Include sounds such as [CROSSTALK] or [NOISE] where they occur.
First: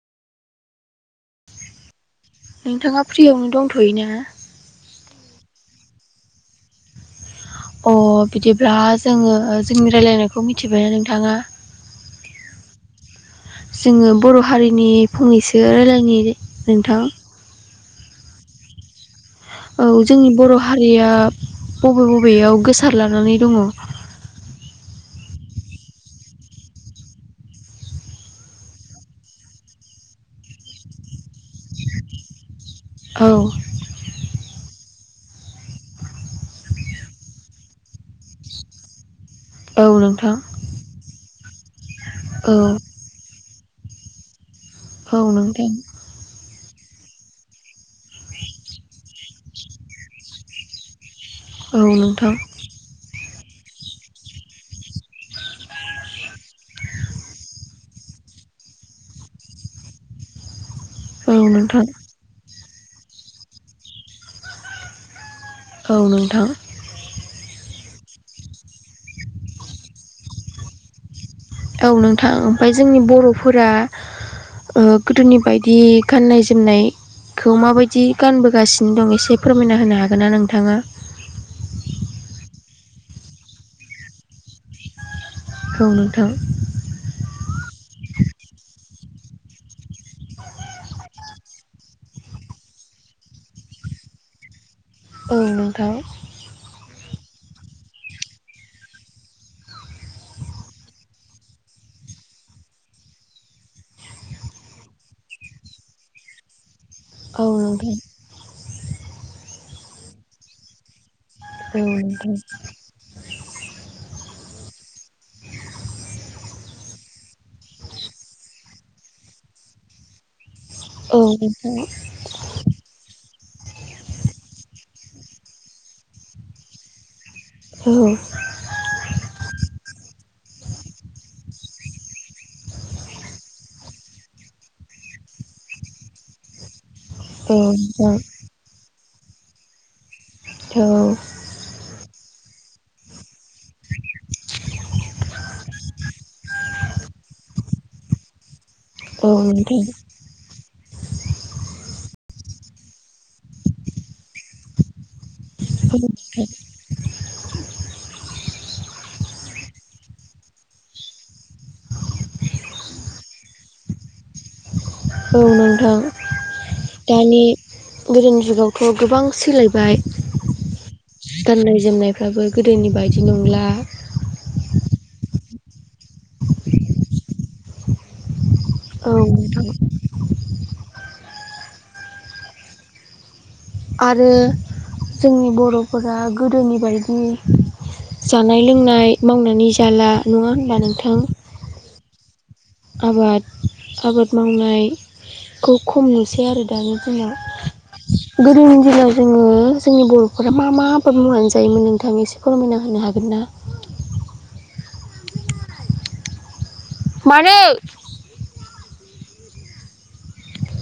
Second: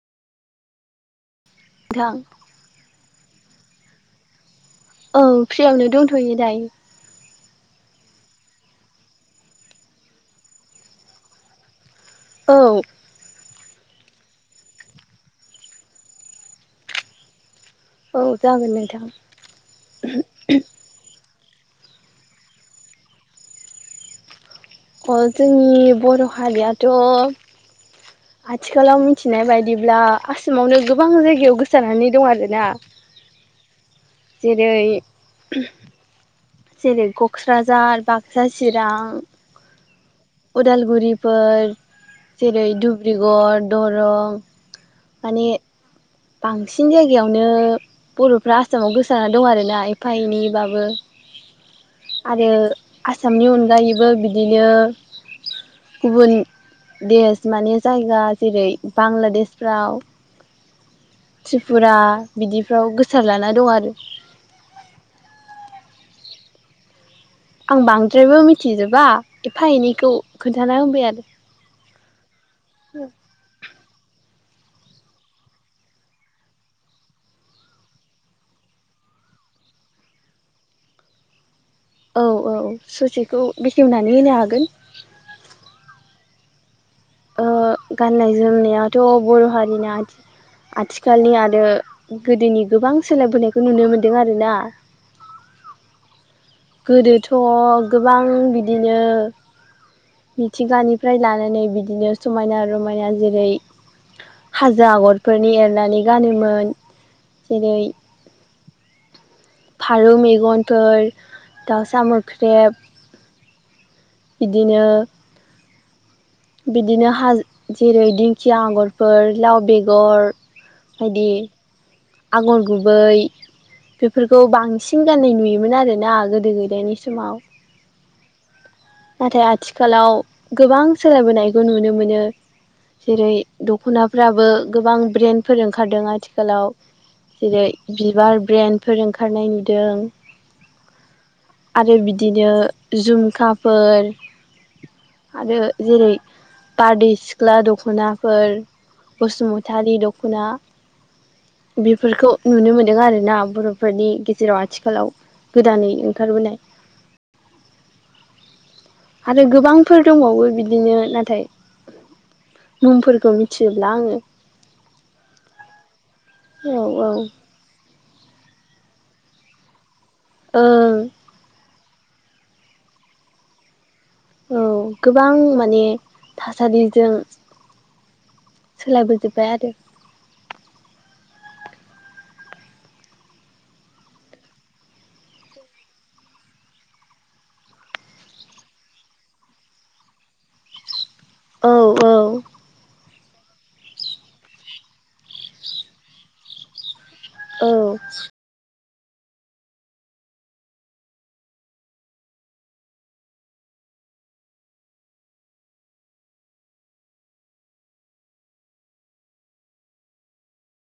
थां। नोंथाङा फ्रियावनो दंथ'यो ना? औ फ्रियावनो दंथ'यो दायो। अ बिदिब्ला जोङो जोंनि रायलायनायखौ मिथिबायना नोंथाङा? औ। जोङो बर' हारिनि फंनैसो रायज्लायनो नोंथां। औ जागोन नोंथां। औ जोंनि बर' हारिया बबे बबेयाव गोसारलानानै दङ? अ जोंनि बर' हारियाथ' आथिखालाव मिथिनाय बायदिब्ला आसामावनो गोबां जायगायाव गोसानानै दं आरोना। औ। जेरै जेरै क'क्राझार बाक्सा चिरां औ नोंथां। फोर औ जेरै धुब्रिगर दरं औ माने नोंथां। बांसिन जायगायावनो बर'फ्रा आसामाव गोसारना दं आरो ना एफा एनैबाबो। औ नोंथां। आरो आसामनि अनगायैबो बिदिनो गुबुन देश माने जायगा जेरै बांलादेशफ्राव औ नोंथां त्रिपुरा बिदिफ्राव गोसारलाना दं आरो। औ नोंथां। आं बांद्रायबो मिथिजोबा एफा एनैखौ खोन्थाना होबाय आरो। औ नोंथां ओमफ्राय जोंनि बर'फोरा ओ गोदोनि बायदि गाननाय जोमनाय खौ माबायदि गानबोगासिनो दं एसे फोरमायना होनो हागोन ना नोंथाङा? औ औ ससेखौ बेखेवनानै होनो हागोन। खौ नोंथां । ओ गाननाय जोमनायाथ' बर' हारिना आ आथिखालनि आरो गोदोनि गोबां सोलायबोनायखौ नुनो मोनदों आरोना। औ नोंथां। गोदोथ' गोबां बिदिनो मिथिंगानिफ्राय लानानै बिदिनो समायना रमायना जेरै हाजो आगरफोरनि एरनानै गानोमोन औ जेरै नोंथां फारौ मेगनफोर औ दाउसा नोंथां मोख्रेब बिदिनो बिदिनो हा जेरै दिंखिया आगरफोर लाव बेगर औ बायदि नोंथां आगर गुबै बेफोरखौ बांसिन गाननाय नुयोमोन आरोना गोदो गोदायानि समाव औ नाथाय आथिखालाव गोबां सोलायबोनायखौ नुनो मोनो जेरै दख'नाफ्राबो गोबां ब्रेन्डफोर ओंखारदों आथिखालाव औ नोंथां औ जेरै नोंथां बिबार ब्रेन्डफोर ओंखारनाय नुदों आरो बिदिनो जुमखाफोर आरो जेरै बारदै सिख्ला दख'नाफोर औ बसुमतारि नोंथां दख'ना [INAUDIBLE] बेफोरखौ नुनो मोनदों आरोना बर'फोरनि गेजेराव आथिखालाव गोदानै ओंखारबोनाय [INAUDIBLE] आरो गोबांफोर दंबावो बिदि दिनो नाथाय मुंफोरखौ मिथिजोब्ला आङो औ नोंथां औ औ दानि गोदोनि जुगावथ' गोबां सोलायबाय ओं गाननाय जोमनाय फ्राबो गोदोनि बायदि नंला औ गोबां माने थासारिजों औ सोलायबोजोब्बाय नोंथां आरो आरो जोंनि बर'फोरा गोदोनि बायदि जानाय लोंनाय मावनानै जाला नङा होनबा नोंथां औ औ आबाद आबाद मावनायखौ खम नुसै आरो दानि औ दिनाव गोदोनि दिनाव जोङो जोंनि बर'फोरा मा मा आबाद मावनानै जायोमोन नोंथां एसे फोरमायना होनो हागोन ना [INAUDIBLE] मानो